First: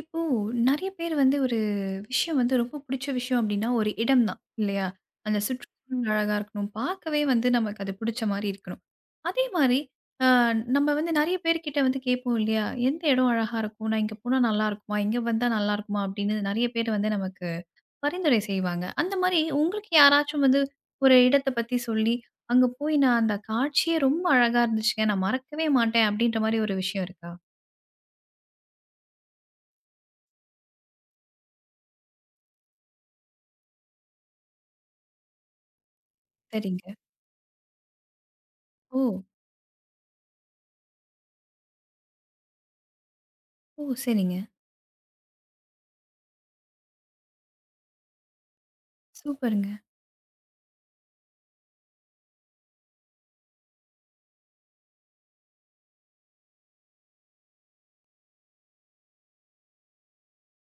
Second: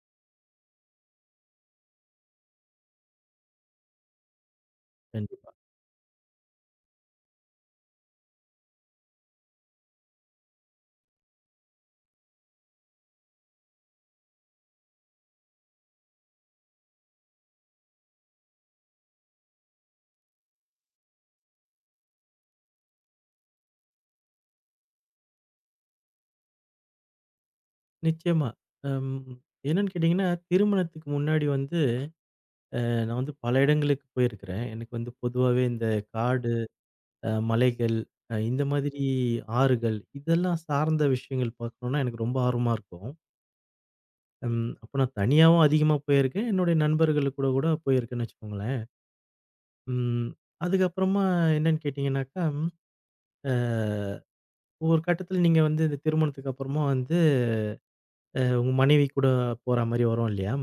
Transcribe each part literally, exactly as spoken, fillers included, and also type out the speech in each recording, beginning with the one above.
இப்போ நெறைய பேர் வந்து ஒரு விஷயம் வந்து ரொம்ப புடிச்ச விஷயம் அப்டின்னா, ஒரு இடம் தான் இல்லையா? அந்த கண்டிப்பா. சுற்றுச்சூழல் அழகா இருக்கணும். பார்க்கவே வந்து நமக்கு அது புடிச்ச மாரி இருக்கணும். அதே மாரி அ நம்ம வந்து நெறைய பேர்கிட்ட வந்து கேட்போம் இல்லையா? எந்த இடம் அழகா இருக்கும்? நான் இங்க போனா நல்லாருக்குமா? இங்க வந்தா நல்லாருக்குமா? அப்டின்னு நெறைய பேர் வந்து நமக்கு பரிந்துரை செய்வாங்க. அந்த மாரி உங்களுக்கு யாராச்சும் வந்து ஒரு இடத்த பத்தி சொல்லி, அங்க போய் நான் அந்த காட்சியே ரொம்ப அழகா இருந்துச்சுங்க. நான் மறக்கவே மாட்டேன் அப்டின்ற மாரி ஒரு விஷயம் இருக்கா? நிச்சயமா. அம் என்னன்னு கேட்டீங்கன்னா, திருமணத்துக்கு முன்னாடி வந்து நான் வந்து பல இடங்களுக்கு போயிருக்கிறேன். எனக்கு வந்து பொதுவாவே இந்த காடு, சரிங்க. அ மலைகள், அ இந்த ஓ! மாதிரி ஆறுகள் இதெல்லாம் சார்ந்த விஷயங்கள் பார்க்கணும்னா எனக்கு ரொம்ப ஆர்வமா இருக்கும். ஓ! சரிங்க. ம் அப்ப நான் தனியாவும் அதிகமா போயிருக்கேன். என்னுடைய நண்பர்கள் கூட கூட போயிருக்கேன்னு வச்சுக்கோங்களேன். சூப்பருங்க. ம் அதுக்கப்புறமா என்னன்னு கேட்டீங்கன்னாக்கா, அ ஒரு கட்டத்தில நீங்க வந்து இந்த திருமணத்துக்கு அப்புறமா வந்து அ உங்க மனைவி கூட போற மாரி வரும் இல்லையா?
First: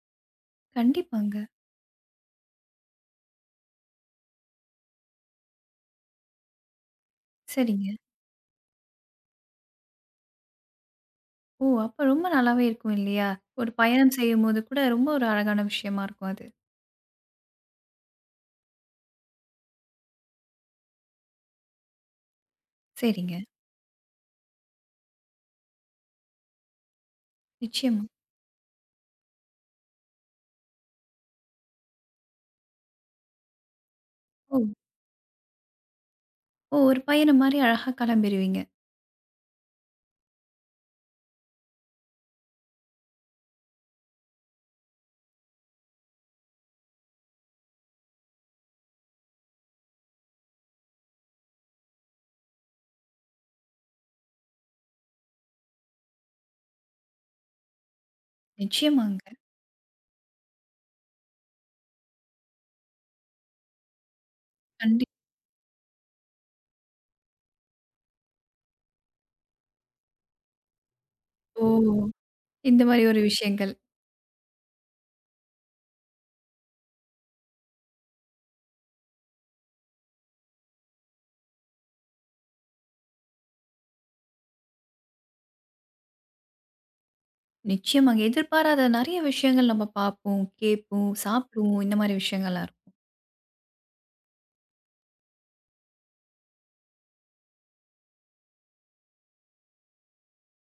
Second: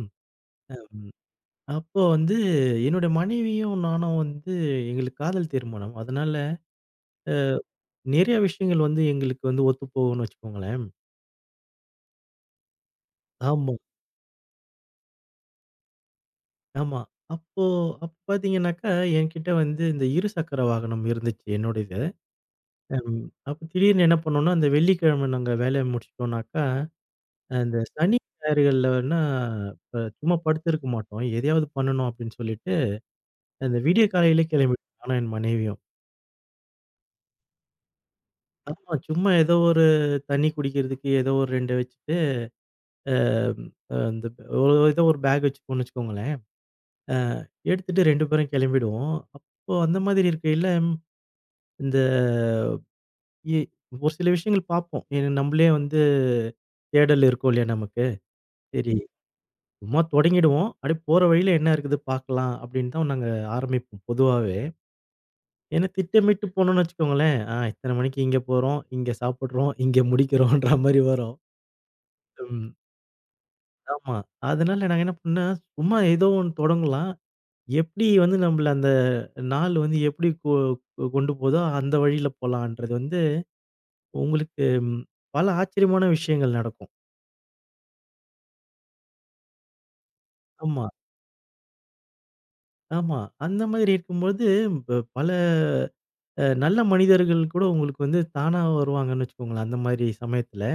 கண்டிப்பாங்க. அப்போ வந்து என்னோட மனைவியும் நானும் வந்து எங்களுக்கு காதல் திருமணம். அதனால சரிங்க. நிறைய விஷயங்கள் வந்து எங்களுக்கு வந்து ஒத்துப்போகும்னு வச்சுக்கோங்களேன். ஓ! அப்ப ரொம்ப நல்லாவே இருக்கும் இல்லையா? ஒரு ஆமா, பயணம் செய்யும்போது கூட ரொம்ப ஒரு அழகான விஷயமா இருக்கும் அது. ஆமா. அப்போ அப்ப பார்த்தீங்கன்னாக்கா, என்கிட்ட வந்து இந்த இருசக்கர வாகனம் இருந்துச்சு என்னோடது. அம் சரிங்க. அப்ப திடீர்னு என்ன பண்ணோம்னா, அந்த வெள்ளிக்கிழமை நாங்க வேலைய முடிச்சுட்டோம்னாக்கா, அந்த நிச்சயமா. சனி, ஞாயிறுகள்லன்னா இப்ப சும்மா படுத்திருக்க மாட்டோம். எதையாவது பண்ணணும் அப்படின்னு சொல்லிட்டு, அந்த விடிய காலையிலே ஓ! கிளம்பிட்டோம் நானும் என் மனைவியும். ஓ! ஒரு பயணம் மாரி அழகா கிளம்பிருவீங்க. ஆமா, சும்மா ஏதோ ஒரு தண்ணி குடிக்கிறதுக்கு ஏதோ ஒரு ரெண்டு வச்சுட்டு அ அ இந்த ஒரு இத ஒரு பேக் வச்சுப்போம்னு வச்சுக்கோங்களேன். அ எடுத்துட்டு ரெண்டு பேரும் கிளம்பிடுவோம். அப்போ அந்த மாதிரி இருக்கையில, இந்த இ ஒரு சில விஷயங்கள் பார்ப்போம். ஏன்னா நம்மளே வந்து தேடல் இருக்கும் இல்லையா நமக்கு. சரி, நிச்சயமாங்க. சும்மா தொடங்கிடுவோம். அப்படியே போற வழியில என்ன இருக்குது பார்க்கலாம் அப்படின்னு தான் நாங்க ஆரம்பிப்போம் பொதுவாவே. கண்டிப் ஏன்னா திட்டமிட்டு போனோம்னு வச்சுக்கோங்களேன், ஆ இத்தனை மணிக்கு இங்க போறோம், இங்க சாப்பிடுறோம், இங்க முடிக்கிறோம்ன்ற மாரி வரும். ஓ! ம். இந்த மாரி ஒரு விஷயங்கள். ஆமா. அதனால நாங்க என்ன பண்ணோம், சும்மா ஏதோ ஒண்ணு தொடங்கலாம். எப்படி வந்து நம்மள அந்த நாள் வந்து எப்படி கொ கொ- கொண்டு போதோ, அந்த வழியில போலான்றது வந்து உங்களுக்கு ம், பல ஆச்சரியமான விஷயங்கள் நடக்கும். நிச்சயமாங்க. எதிர்பாராத நெறைய விஷயங்கள் நம்ம பார்ப்போம், ஆமா, கேட்போம், சாப்பிடுவோம். இந்த மாரி விஷயங்கள்லாம் இருக்கும். ஆமா. அந்த மாதிரி இருக்கும்போது ப பல அ நல்ல மனிதர்கள் கூட உங்களுக்கு வந்து தானா வருவாங்கன்னு வச்சுக்கோங்களேன், அந்த மாதிரி சமயத்துல.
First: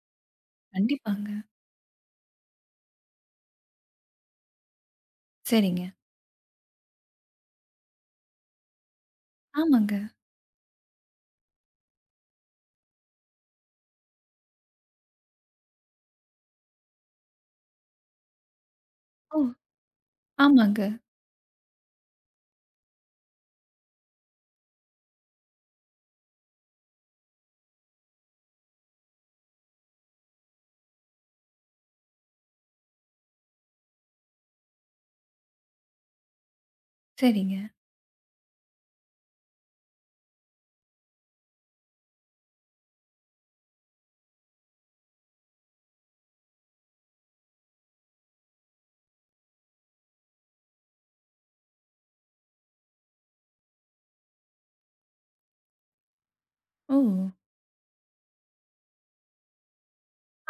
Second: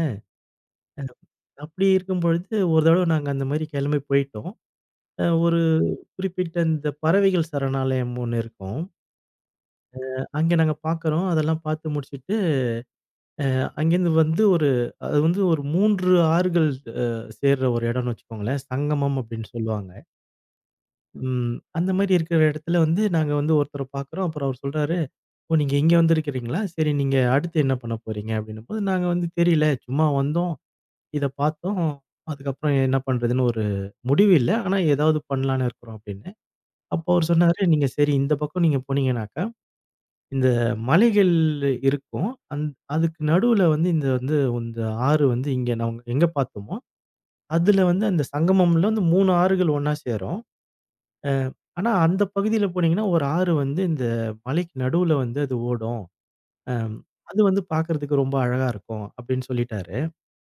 கண்டிப்பாங்க. அப்படி இருக்கும் பொழுது ஒரு தடவ நாங்க அந்த மாதிரி கிளம்பி போயிட்டோம். அ ஒரு சரிங்க. குறிப்பிட்ட இந்த பறவைகள் சரணாலயம் ஒண்ணு இருக்கும். ஆமாங்க. அங்க நாங்க பார்க்குறோம். அதெல்லாம் பார்த்து முடிச்சுட்டு அங்கேருந்து வந்து ஒரு அது வந்து ஒரு மூன்று ஆறுகள் அ சேர்ற ஒரு இடம்னு வச்சுக்கோங்களேன். சங்கமம் ஓ! அப்படின்னு சொல்லுவாங்க. ஆமாங்க. ம். அந்த மாரி இருக்கிற இடத்துல வந்து நாங்க வந்து ஒருத்தர பார்க்குறோம். அப்புறம் அவர் சொல்றாரு, "ஓ! நீங்க இங்க வந்திருக்கிறீங்களா? சரி நீங்க அடுத்து என்ன பண்ண போறீங்க?" அப்படின்னும்போது, நாங்க வந்து தெரியல. சும்மா வந்தோம். இத பார்த்தோம். அதுக்கப்புறம் என்ன பண்றதுன்னு ஒரு முடிவு இல்ல. ஆனா ஏதாவது பண்ணலான்னு இருக்கிறோம் அப்படின்னு. அப்போ அவர் சரிங்க. சொன்னாரு, "நீங்க சரி இந்த பக்கம் நீங்க போனீங்கனாக்க" இந்த மலைகள் இருக்கும். அந் அதுக்கு நடுவுல வந்து இந்த வந்து இந்த ஆறு வந்து இங்க நாங்க எங்க பார்த்தோமோ, அதுல வந்து அந்த சங்கமம்ல வந்து மூணு ஆறுகள் ஒண்ணா சேரும். அ ஆனா அந்த பகுதியில போனீங்கன்னா, ஒரு ஆறு வந்து இந்த மலைக்கு நடுவுல வந்து அது ஓடும். அம் ஓ! அது வந்து பார்க்கறதுக்கு ரொம்ப அழகா இருக்கும் அப்படின்னு சொல்லிட்டாரு.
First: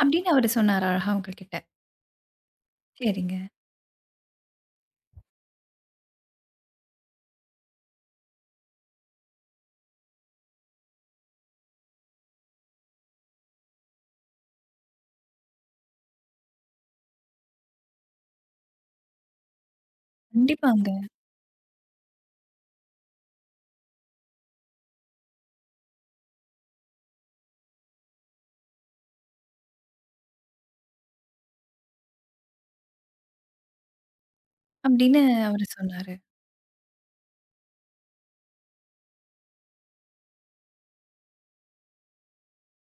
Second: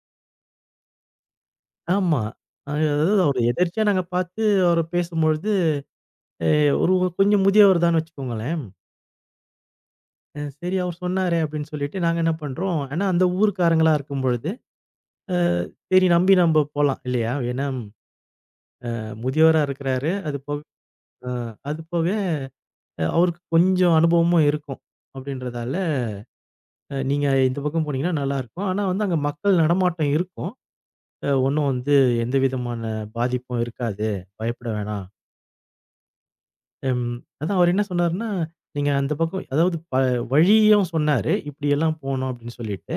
அப்படின்னு அவரு சொன்னாரா அழகா உங்ககிட்ட? ஆமா. அஹ், அதாவது சரிங்க. அவரு எதர்ச்சியா நாங்க பார்த்து அவர பேசும்பொழுது, அ ஒரு கொஞ்சம் முதியவர் தான்னு வச்சுக்கோங்களேன். அ சரி அவர் சொன்னாரே அப்படின்னு சொல்லிட்டு நாங்க என்ன பண்றோம், ஏன்னா அந்த ஊர்க்காரங்களா இருக்கும் பொழுது அ சரி நம்பி நம்ப போலாம் இல்லையா? ஏன்னா அ முதியவரா இருக்கிறாரு. அது போக கண்டிப்பாங்க. அ அது போக அஹ் அவருக்கு கொஞ்சம் அனுபவமும் இருக்கும். அப்படின்றதால அ நீங்க இந்த பக்கம் போனீங்கன்னா நல்லாருக்கும். ஆனா வந்து அங்க மக்கள் நடமாட்டம் இருக்கும். அ ஒண்ணும் வந்து எந்த விதமான பாதிப்பும் இருக்காது. பயப்பட வேணாம். அப்படின்னு அவரு சொன்னாரு. ம் அதான் அவர் என்ன சொன்னாருன்னா, நீங்க அந்த பக்கம் அதாவது ப வழியும் சொன்னாரு. இப்படியெல்லாம் போணும் அப்படின்னு சொல்லிட்டு.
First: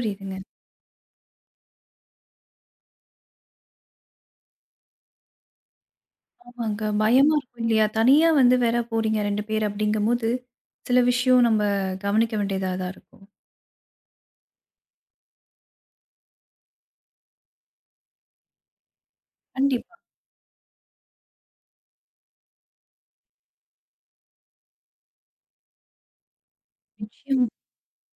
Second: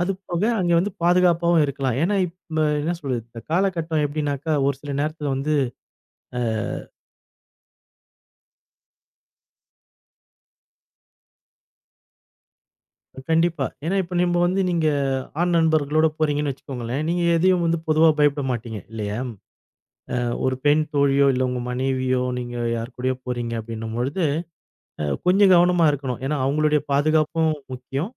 அது போக அங்க வந்து பாதுகாப்பாவும் இருக்கலாம். ஏன்னா இப்ப என்ன சொல்றது? இந்த காலகட்டம் எப்படின்னாக்கா ஒரு சில நேரத்துல வந்து ஆமாங்க. பயமா இருக்கும் இல்லையா? தனியா வந்து வேற போறீங்க ரெண்டு பேர் அப்படிங்கும்போது, சில விஷயம் நம்ம கவனிக்க வேண்டியதா தான் இருக்கும். கண்டிப்பா. ஏன்னா, இப்ப நம்ப வந்து நீங்க ஆண் நண்பர்களோட போறீங்கன்னு வச்சுக்கோங்களேன், நீங்க எதையும் வந்து பொதுவா பயப்பட மாட்டீங்க இல்லையா? கண்டிப்பா. அ ஒரு பெண் தோழியோ, இல்ல உங்க மனைவியோ, நீங்க யார் கூடயோ போறீங்க அப்படின்னும்பொழுது, அ கொஞ்சம் கவனமா இருக்கணும். ஏன்னா, அவங்களுடைய நிச்சயம். பாதுகாப்பும் முக்கியம்.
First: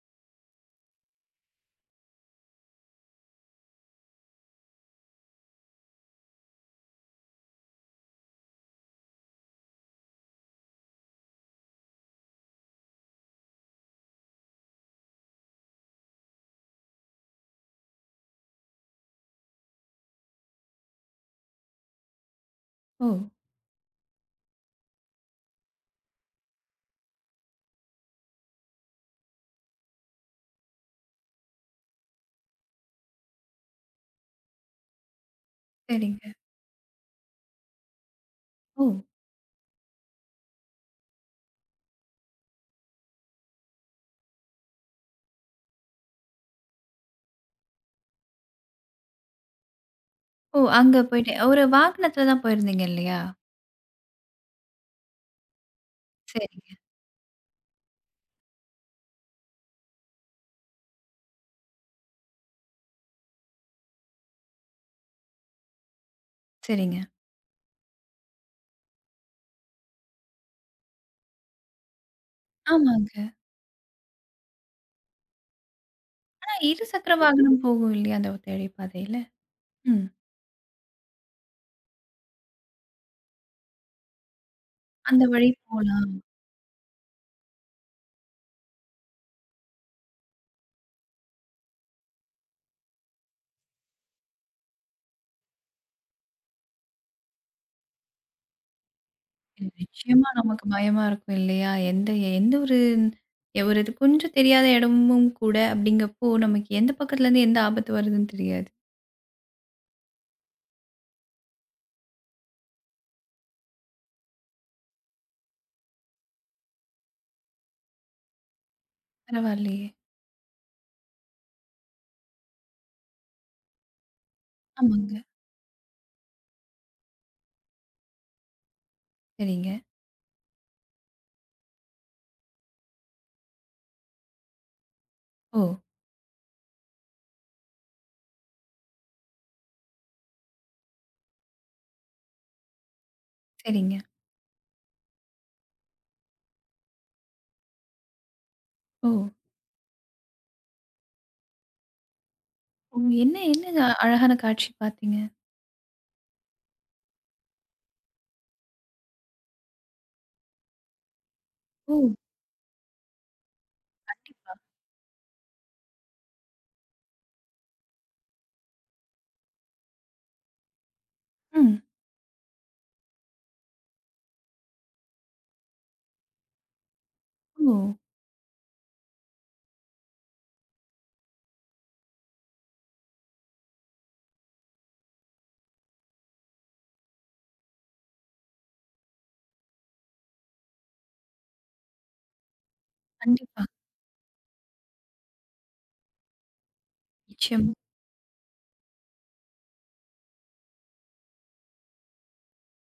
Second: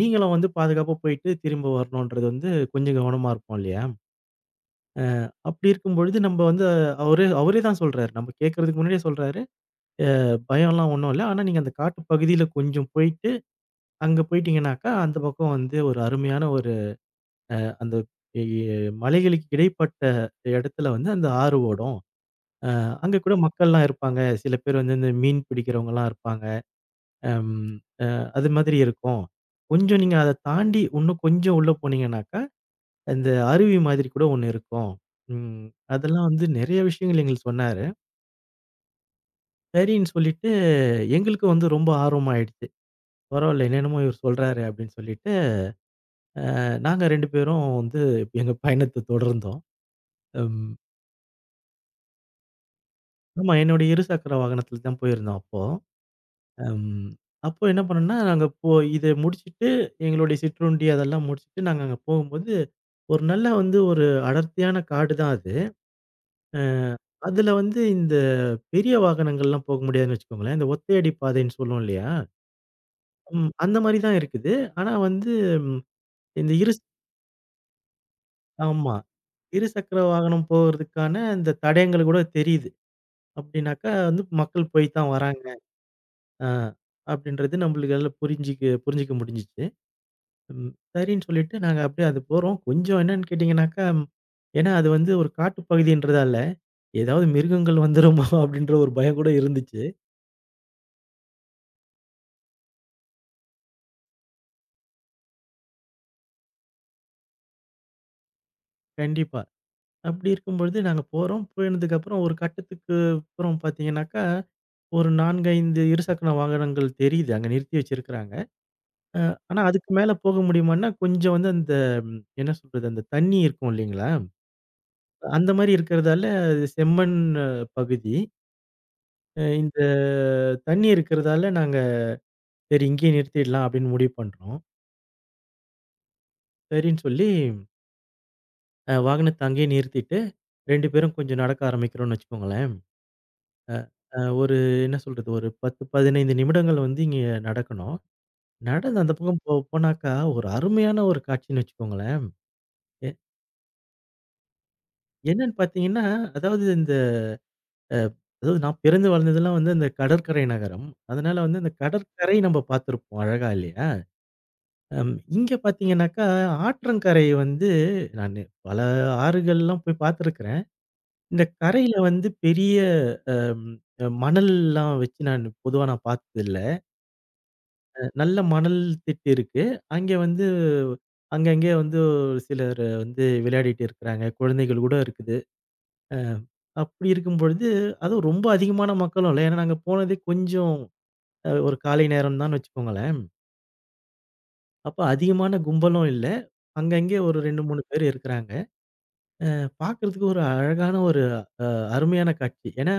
நீங்களும் வந்து பாதுகாப்பா போயிட்டு திரும்ப வரணுன்றது வந்து கொஞ்சம் கவனமா இருப்போம் இல்லையா? அப்படி இருக்கும்பொழுது நம்ப வந்து அஹ், அவரே அவரே தான் சொல்றாரு. நம்ம கேட்கறதுக்கு முன்னாடியே சொல்றாரு. "அ பயம்லாம் ஒண்ணும் இல்ல. ஆனா, நீங்க அந்த காட்டு பகுதியில கொஞ்சம் போயிட்டு, அங்க போயிட்டீங்கன்னாக்கா, அந்த பக்கம் வந்து ஒரு அருமையான ஒரு அந்த எ எ மலைகளுக்கு இடைப்பட்ட இடத்துல வந்து அந்த ஆறு ஓடும். அ ஓ! அங்க கூட மக்கள்லாம் இருப்பாங்க. சில பேர் வந்து இந்த மீன் பிடிக்கிறவங்கலாம் இருப்பாங்க. அம் அது மாதிரி இருக்கும். கொஞ்சம் நீங்க அத தாண்டி இன்னும் கொஞ்சம் உள்ள போனீங்கன்னாக்கா, இந்த அருவி மாதிரி கூட ஒண்ணு இருக்கும். ம். சரிங்க. அதெல்லாம் வந்து நெறைய விஷயங்கள் எங்களுக்கு சொன்னாரு. ஓ! சரின்னு சொல்லிட்டு எங்களுக்கும் வந்து ரொம்ப ஆர்வமாயிடுச்சு. பரவால்ல என்னென்னமோ இவர் சொல்றாரு அப்படின்னு சொல்லிட்டு, அஹ், நாங்க ரெண்டு பேரும் வந்து எங்க பயணத்த தொடர்ந்தோம். ஓ! ம். அங்க போயிட்டு ஒரு வாகனத்துல தான் போயிருந்தீங்க இல்லையா? ஆமா என்னுடைய இருசக்கர வாகனத்துல தான் போயிருந்தோம் அப்போ. சரி, அம். அப்போ என்ன பண்ணோம்னா, நாங்க போ இத முடிச்சுட்டு எங்களுடைய சிற்றுண்டி அதெல்லாம் முடிச்சுட்டு நாங்க அங்க போகும்போது, ஒரு நல்ல வந்து ஒரு அடர்த்தியான காடு தான் அது. சரிங்க. அதுல வந்து இந்த பெரிய வாகனங்கள்லாம் போக முடியாதுன்னு வச்சுக்கோங்களேன். இந்த ஒத்தையடி பாதைன்னு சொல்லுவோம் இல்லையா? ஆமாங்க. ம். அந்த மாரி தான் இருக்குது. ஆனா வந்து ம் இந்த ஆனா, இரு இருசக்கர வாகனம் போகும் இல்லையா அந்த தேடி ஆமா. பாதையில? இருசக்கர ம். வாகனம் போறதுக்கான இந்த தடயங்கள் கூட தெரியுது. அப்படின்னாக்கா வந்து மக்கள் போய் தான் அந்த வராங்க. வழி போலாம். அ அப்படின்றது நம்மளுக்கு நல்லா புரிஞ்சுக்க புரிஞ்சுக்க முடிஞ்சுச்சு. ம். சரின்னு சொல்லிட்டு நாங்க அப்படியே அது போறோம். கொஞ்சம் என்னன்னு கேட்டீங்கன்னாக்கா, ஏன்னா அது வந்து ஒரு காட்டுப் பகுதின்றதால, ஏதாவது மிருகங்கள் வந்துருமோ அப்படின்ற ஒரு பயம் கூட இது இருந்துச்சு. நிச்சயமா நமக்கு பயமா இருக்கும் இல்லையா? எந்த எந்த ஒரு ஒரு இது கொஞ்சம் தெரியாத இடமும் கூட அப்படிங்கப்போ, நமக்கு எந்த பக்கத்துலருந்து எந்த ஆபத்து வருதுன்னு தெரியாது. கண்டிப்பா. அப்படி இருக்கும்பொழுது நாங்க போறோம். போனதுக்கப்புறம் ஒரு கட்டத்துக்கு அப்புறம் பார்த்தீங்கன்னாக்கா, ஒரு நான்கு, ஐந்து இருசக்கர வாகனங்கள் தெரியுது. அங்க நிறுத்தி வச்சிருக்கிறாங்க. ஆனா பரவாயில்லையே. அதுக்கு மேல போக முடியுமான்னா, கொஞ்சம் வந்து அந்த ம், என்ன சொல்றது, அந்த தண்ணி இருக்கும் இல்லைங்களா? ஆமாங்க. அந்த மாரி இருக்கிறதால, அது செம்மண் அஹ், பகுதி. அ சரிங்க. இந்த தண்ணி இருக்கிறதால நாங்க சரி இங்கேயே நிறுத்திடலாம் அப்படின்னு முடிவு பண்றோம். ஓ! சரின்னு சொல்லி அ வாகனத்த அங்கேயே நிறுத்திட்டு ரெண்டு பேரும் கொஞ்சம் நடக்க ஆரம்பிக்கிறோம்னு வச்சுக்கோங்களேன். சரிங்க. அ ஒரு என்ன சொல்றது ஒரு பத்து, பதினைந்து நிமிடங்கள் வந்து இங்க நடக்கணும். நடந்து ஓ! அந்த பக்கம் போ போனாக்கா ஒரு அருமையான ஒரு காட்சின்னு வச்சுக்கோங்களேன். ஓ! எ என்ன என்னங்க அழகான காட்சி பார்த்தீங்க? என்னன்னு பார்த்தீங்கன்னா, அதாவது இந்த அ அதாவது நான் பிறந்து வளர்ந்ததெல்லாம் வந்து அந்த கடற்கரை நகரம். அதனால வந்து அந்த ஓ! கடற்கரை நம்ம பார்த்துருப்போம் அழகா இல்லையா? கண்டிப்பா. அம் இங்க பார்த்தீங்கன்னாக்கா ஆற்றங்கரை வந்து நான் பல ஆறுகள்லாம் போய் பார்த்துருக்கிறேன். இந்த ம். கரையில வந்து பெரிய அம், அ மணல்லாம் வச்சு நான் பொதுவா நான் பார்த்ததில்ல. ஓ! அ நல்ல மணல் திட்டு இருக்கு. அங்கே வந்து அங்கங்கே வந்து ஒரு சிலர் வந்து விளையாடிட்டு இருக்கிறாங்க. குழந்தைகள் கூட இருக்குது. அ அப்படி இருக்கும் பொழுது, அதுவும் ரொம்ப அதிகமான மக்களும் இல்ல. ஏன்னா நாங்க போனதே கொஞ்சம் அ ஒரு காலை நேரம் தான்னு வச்சுக்கோங்களேன். கண்டிப்பா. அப்ப அதிகமான கும்பலும் இல்ல. அங்கங்கே ஒரு ரெண்டு, நிச்சயமா. மூணு பேர் இருக்கிறாங்க. அ பார்க்கறதுக்கு ஒரு அழகான ஒரு அ அருமையான காட்சி. ஏன்னா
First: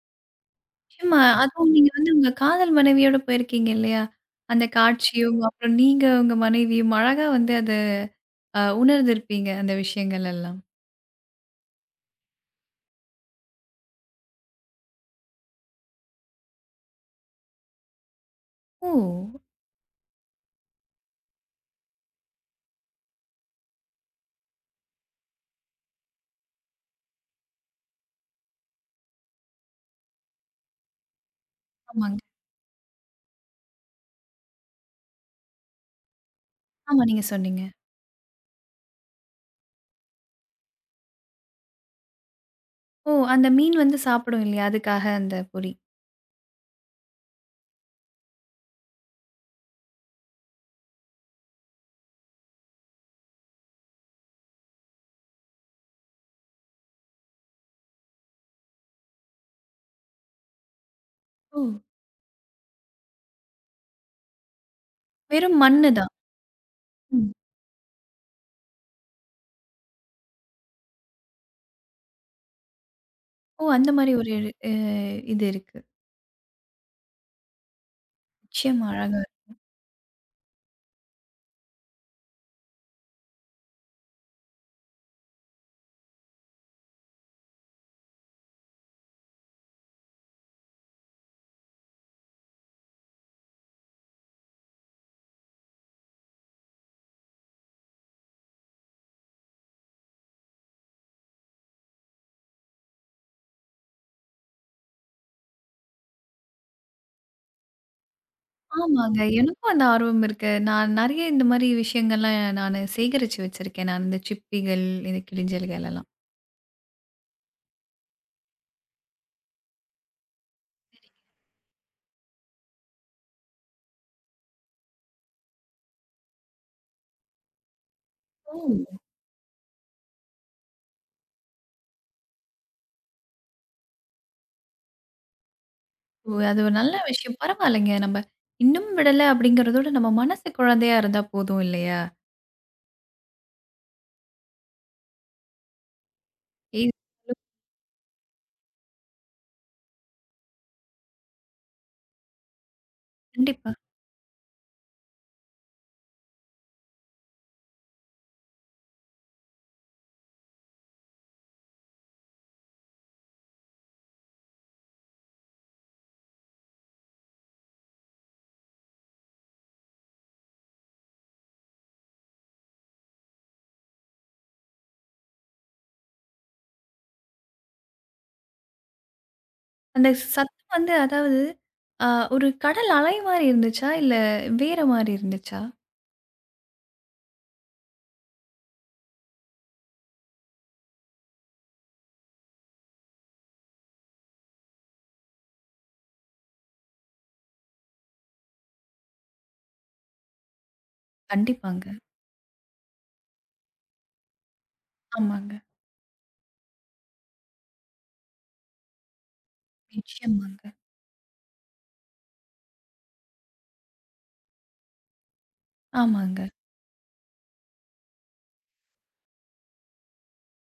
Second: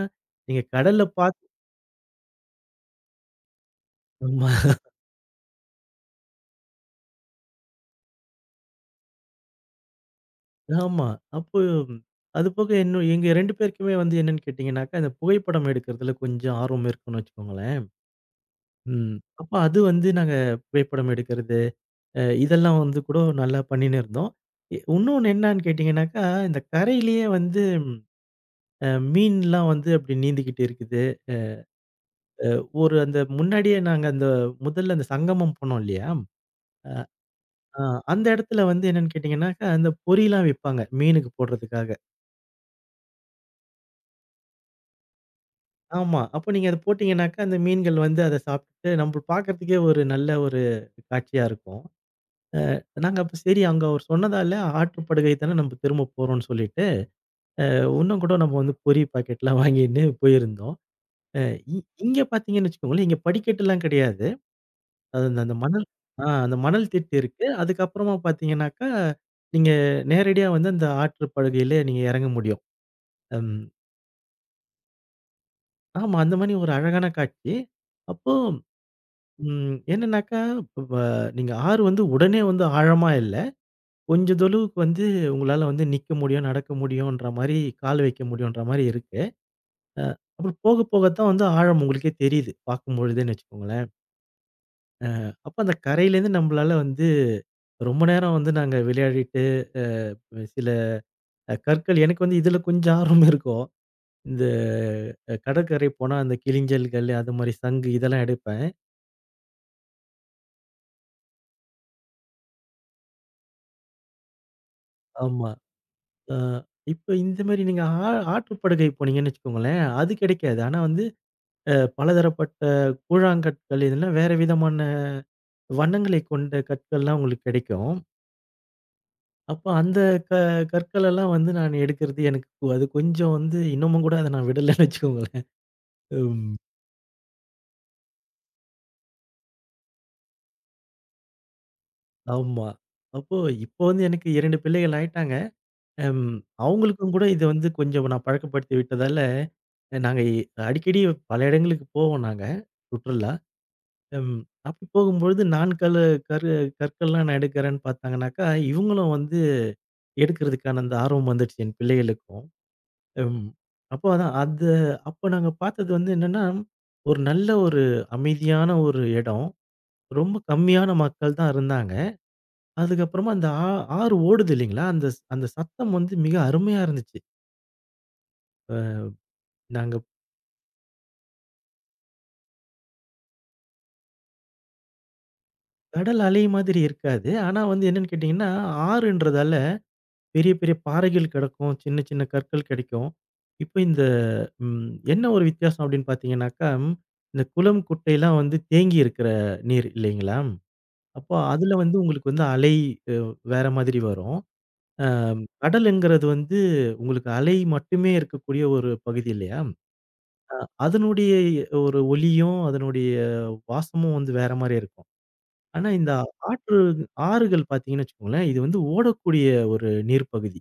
நீங்க கடல்ல நிச்சயமா. பார்த்து அதுவும் நீங்க வந்து உங்க காதல் மனைவியோட போயிருக்கீங்க இல்லையா? அந்த காட்சியும், அப்புறம் நீங்க உங்க மனைவியும் அழகா வந்து அத அ உணர்ந்திருப்பீங்க, அந்த விஷயங்கள் எல்லாம். ஆமா. அப்போ அதுபோக இன்னும் எங்க ரெண்டு பேருக்குமே வந்து என்னன்னு கேட்டீங்கன்னாக்கா, இந்த புகைப்படம் எடுக்கிறதுல கொஞ்சம் ஆர்வம் இருக்குன்னு வச்சுக்கோங்களேன். ஓ! ம். அப்ப அது வந்து நாங்க புகைப்படம் எடுக்கிறது, அ இதெல்லாம் வந்து கூட நல்லா பண்ணின்னு இருந்தோம். இ இன்னொன்னு என்னான்னு கேட்டீங்கன்னாக்கா, இந்த கரையிலேயே வந்து அ மீன்லாம் வந்து அப்படி நீந்திக்கிட்டு இருக்குது. ஆமாங்க. ஒரு அந்த முன்னாடியே நாங்க அந்த முதல்ல அந்த சங்கமம் போனோம் இல்லையா? ஆமா நீங்க சொன்னீங்க. அ அந்த இடத்துல வந்து என்னன்னு கேட்டீங்கன்னாக்கா, அந்த பொறிலாம் விப்பாங்க, மீனுக்கு போடுறதுக்காக. ஓ! அந்த மீன் வந்து சாப்பிடும் இல்லையா? அதுக்காக அந்த பொறி. ஆமா. அப்போ நீங்க அத போட்டீங்கன்னாக்கா, அந்த மீன்கள் வந்து அத சாப்பிட்டு நம்ம பார்க்கறதுக்கே ஒரு நல்ல ஒரு காட்சியா இருக்கும். அ நாங்க அப்ப சரி அங்க அவர் சொன்னதால ஆற்றுப்படுகை தானே நம்ம திரும்ப போறோம்ன்னு சொல்லிட்டு, இன்னும் கூட நம்ம வந்து பொரி பாக்கெட்லாம் வாங்கின்னு போயிருந்தோம். அ ஓ! இ இங்க பார்த்தீங்கன்னு வச்சுக்கோங்களேன், இங்க படிக்கட்டுலாம் கிடையாது. அது அந்த அந்த வெறும் மணல் மண்ணு தான். ஆ அந்த மணல் திட்டு ம். இருக்கு. அதுக்கப்புறமா பார்த்தீங்கன்னாக்கா, நீங்க நேரடியா வந்து அந்த ஆற்றுப்படுகையில நீங்க இறங்க முடியும். ம். ஓ! அந்த மாரி ஒரு அ இது இருக்கு. ஆமா அந்த மாரி ஒரு அழகான காட்சி. அப்போ நிச்சயமா அழகா ம். என்னன்னாக்கா, இப்ப நீங்க ஆறு வந்து உடனே வந்து ஆழமா இல்ல. கொஞ்ச தொழுவுக்கு வந்து உங்களால வந்து நிக்க முடியும், நடக்க முடியும்ன்ற மாரி, கால் வைக்க முடியும்ன்ற மாரி இருக்கு. அ அப்புறம் போக போக தான் வந்து ஆழம் உங்களுக்கே தெரியுது. பார்க்கும்பொழுதுன்னு வச்சுக்கோங்களேன். அப்ப அந்த கரையிலேருந்து நம்பளால வந்து ரொம்ப நேரம் வந்து நாங்க விளையாடிட்டு, அ சில அஹ், கற்கள் எனக்கு வந்து இதுல கொஞ்சம் ஆர்வம் இருக்கும். இந்த அஹ், கடற்கரை போனா அந்த கிளிஞ்சல்கள், அது மாரி சங்கு இதெல்லாம் எடுப்பேன். ஆமாங்க. எனக்கும் அந்த ஆர்வம் இருக்கு. நான் நெறைய இந்த மாரி விஷயங்கள்லாம் நானு சேகரிச்சு வச்சிருக்கேன். நான் இந்த சிப்பிகள், இந்த ஆமா. கிளிஞ்சல்கள் எல்லாம். ஆ, இப்ப இந்த மாரி நீங்க ஆ ஆற்றுப்படுகை போனீங்கன்னு வச்சுக்கோங்களேன், அது கிடைக்காது. ஆனா வந்து அ பலதரப்பட்ட கூழாங்கற்கள் இதெல்லாம் வேற விதமான வண்ணங்களை கொண்ட கற்கள்லாம் உங்களுக்கு கிடைக்கும். ஓ! அப்ப அந்த க கற்களெல்லாம் வந்து நான் எடுக்கிறது எனக்கு கொ- அது கொஞ்சம் வந்து இன்னமும் கூட அத நான் விடலன்னு வச்சுக்கோங்களேன். ஓ! ம். அது ஒரு நல்ல விஷயம். பரவாயில்லங்க. நம்ம இன்னும் விடல அப்படிங்கிறதோட நம்ம மனசு குழந்தையா இருந்தா போதும் இல்லையா? ஆமா. அப்போ இப்போ வந்து எனக்கு இரண்டு பிள்ளைகள் ஆயிட்டாங்க. ம். ஏய் அவங்களுக்கும் கூட இத வந்து கொஞ்சம் நான் பழக்கப்படுத்தி விட்டதால, அஹ், நாங்க இ- அடிக்கடி பல இடங்களுக்கு போவோம் நாங்க, சுற்றுலா. கண்டிப்பா. ம். அப்படி போகும்பொழுது நான் கல்லு கரு கற்கள்லாம் நான் எடுக்கிறேன்னு பார்த்தாங்கனாக்கா, இவங்களும் வந்து எடுக்கிறதுக்கான அந்த ஆர்வம் வந்துடுச்சு என் பிள்ளைகளுக்கும். ம். அப்போ அதான் அது அப்போ நாங்க பார்த்தது வந்து என்னன்னா, ஒரு நல்ல ஒரு அமைதியான ஒரு இடம். ரொம்ப கம்மியான மக்கள் தான் இருந்தாங்க. அதுக்கப்புறமா அந்த ஆ ஆறு ஓடுது இல்லைங்களா, அந்த ஸ் அந்த சத்தம் வந்து மிக அருமையா இருந்துச்சு. அ நாங்க அந்த சத்தம் வந்து அதாவது அ ஒரு கடல் அலை மாரி இருந்துச்சா? இல்ல வேற மாரி இருந்துச்சா? கடல் அலை மாதிரி இருக்காது. ஆனா வந்து என்னன்னு கேட்டீங்கன்னா, ஆறுன்றதால பெரிய, பெரிய பாறைகள் கிடக்கும். சின்ன, சின்ன கற்கள் கிடைக்கும். இப்ப இந்த ம் என்ன ஒரு வித்தியாசம் அப்படின்னு பார்த்தீங்கன்னாக்கா, ம், இந்த குளம், குட்டைலாம் வந்து தேங்கி இருக்கிற நீர் இல்லைங்களா? அப்போ அதுல கண்டிப்பாங்க. வந்து உங்களுக்கு வந்து அலை அ வேற மாதிரி வரும். அ ஆமாங்க. கடலுங்கிறது வந்து உங்களுக்கு அலை மட்டுமே இருக்கக்கூடிய ஒரு பகுதி இல்லையா? நிச்சயமாங்க. அதனுடைய ஒரு ஒலியும், அதனுடைய வாசமும் வந்து வேற மாரி இருக்கும். ஆனா, இந்த ஆமாங்க. ஆற்று ஆறுகள் பார்த்தீங்கன்னு வச்சுக்கோங்களேன், இது வந்து ஓடக்கூடிய ஒரு நீர் பகுதி.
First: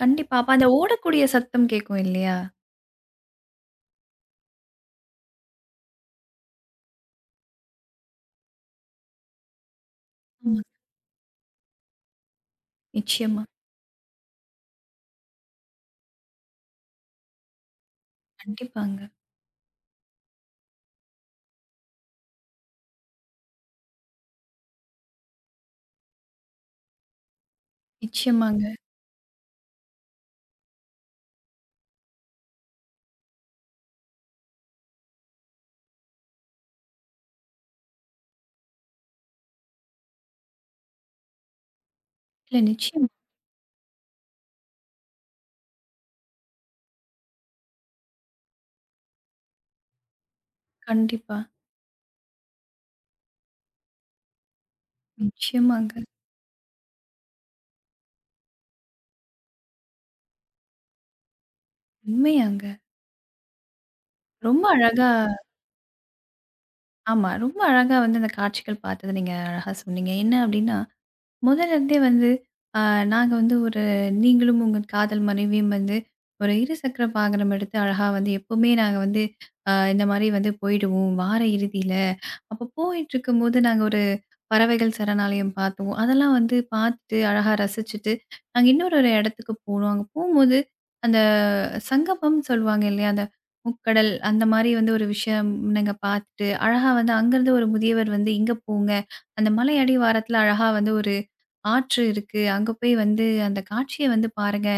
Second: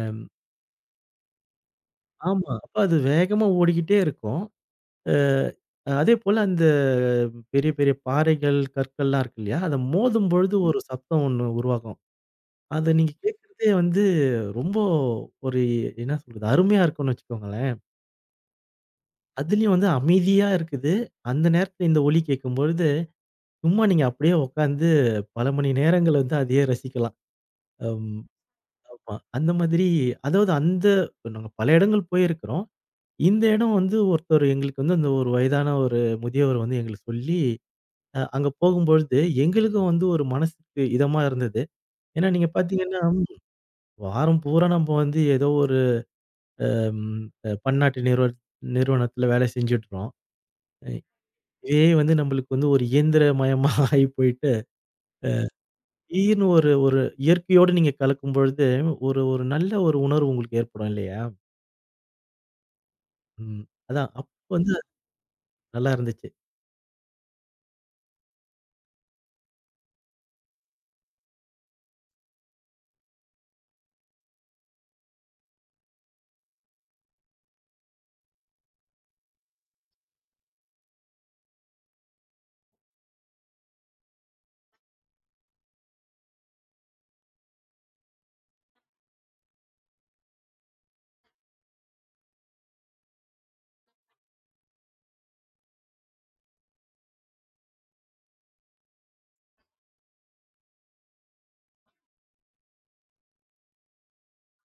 கண்டிப்பா. அப்ப அந்த ஓடக்கூடிய சத்தம் கேட்கும் இல்லையா? ஆமா. அப்ப அது வேகமா ஓடிக்கிட்டே இருக்கும். அ அதேபோல அந்த பெரிய, பெரிய பாறைகள், கற்கள்லாம் இருக்கு இல்லையா? அத மோதும் பொழுது ஆமா. ம். ஒரு சத்தம் ஒண்ணு உருவாகும். அத நீங்க நிச்சயமா. கேட்கிறதே வந்து ரொம்ப ஒரு என்ன சொல்றது? அருமையா இருக்கும்னு வச்சுக்கோங்களேன். கண்டிப்பாங்க. அதுலயும் வந்து அமைதியா இருக்குது. அந்த நேரத்துல இந்த ஒலி கேட்கும்பொழுது, சும்மா நீங்க அப்படியே உட்கார்ந்து பல மணி நேரங்கள் வந்து அதையே ரசிக்கலாம். அம் நிச்சயமாங்க. ஆமா. அந்த மாதிரி அதாவது அந்த இப்ப நாங்க பல இடங்கள் போயிருக்கிறோம். இந்த இடம் வந்து ஒருத்தர் எங்களுக்கு வந்து அந்த ஒரு வயதான ஒரு முதியவர் வந்து எங்களுக்கு சொல்லி, அ அங்க போகும்பொழுது எங்களுக்கும் வந்து ஒரு மனசுக்கு இதமா இருந்தது. ஏன்னா நீங்க இல்ல பார்த்தீங்கன்னா, நிச்சயமா. வாரம் பூரா நம்ம வந்து ஏதோ ஒரு ம் அ பன்னாட்டு நிறுவ நிறுவனத்துல வேலை செஞ்சுட்றோம். அ கண்டிப்பா. இதே வந்து நம்மளுக்கு வந்து ஒரு இயந்திரமயமா ஆகி போயிட்டு, நிச்சயமாங்க. திடீர்னு ஒரு ஒரு இயற்கையோடு நீங்க கலக்கும் பொழுது, ஒரு ஒரு நல்ல ஒரு உணர்வு உங்களுக்கு ஏற்படும் இல்லையா? உண்மையாங்க. ம். அதான் அப்ப ரொம்ப வந்து அது அழகா நல்லா இருந்துச்சு. ஆமா. ரொம்ப அழகா வந்து அந்த காட்சிகள் பார்த்தத நீங்க அழகா சொன்னீங்க. என்ன அப்டின்னா, முதல்ல இருந்தே வந்து அ நாங்க வந்து ஒரு நீங்களும் உங்க காதல் மனைவியும் வந்து ஒரு இருசக்கர வாகனம் எடுத்து அழகா வந்து எப்பவுமே நாங்க வந்து அ இந்த மாரி வந்து போயிடுவோம். வார இறுதியில. அப்போ போயிட்டுருக்கும்போது நாங்க பறவைகள் சரணாலயம் பார்த்தோம். அதெல்லாம் வந்து பார்த்துட்டு, அழகா ரசிச்சுட்டு, நாங்க இன்னொரு ஒரு இடத்துக்கு போனோம். அங்க போம்போது, அந்த சங்கமம் சொல்லுவாங்க இல்லையா? அந்த முக்கடல் அந்த மாரி வந்து ஒரு விஷயம் நாங்க பார்த்துட்டு, அழகா வந்து அங்கருந்து ஒரு முதியவர் வந்து, "இங்க போங்க. அந்த மலையடி வாரத்தில அழகா வந்து ஒரு ஆற்று இருக்கு. அங்க போய் வந்து அந்த காட்சிய வந்து பாருங்க.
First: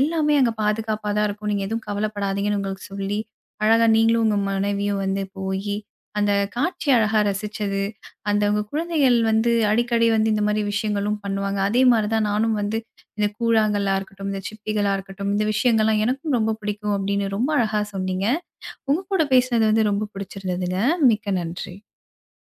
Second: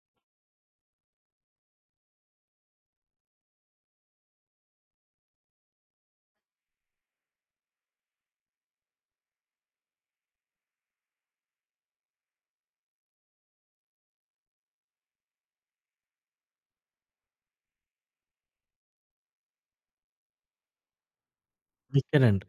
எல்லாமே அங்க பாதுகாப்பா தான் இருக்கும். நீங்க எதுவும் கவலைப்படாதீங்கன்னு" உங்களுக்கு சொல்லி, அழகா நீங்களும் உங்க மனைவியும் வந்து போயி, அந்த காட்சிய அழகா ரசிச்சது. அந்த அவங்க குழந்தைகள் வந்து அடிக்கடி வந்து இந்த மாரி விஷயங்களும் பண்ணுவாங்க. அதே மாரி தான் நானும் வந்து இந்த கூழாங்கல்லா இருக்கட்டும், இந்த சிப்பிகளா இருக்கட்டும், இந்த விஷயங்கள்லாம் எனக்கும் ரொம்ப பிடிக்கும் அப்படின்னு ரொம்ப அழகா சொன்னீங்க. உங்க கூட பேசினது வந்து ரொம்ப பிடிச்சிருந்ததுங்க. மிக்க நன்றி. மிக்க நன்றி.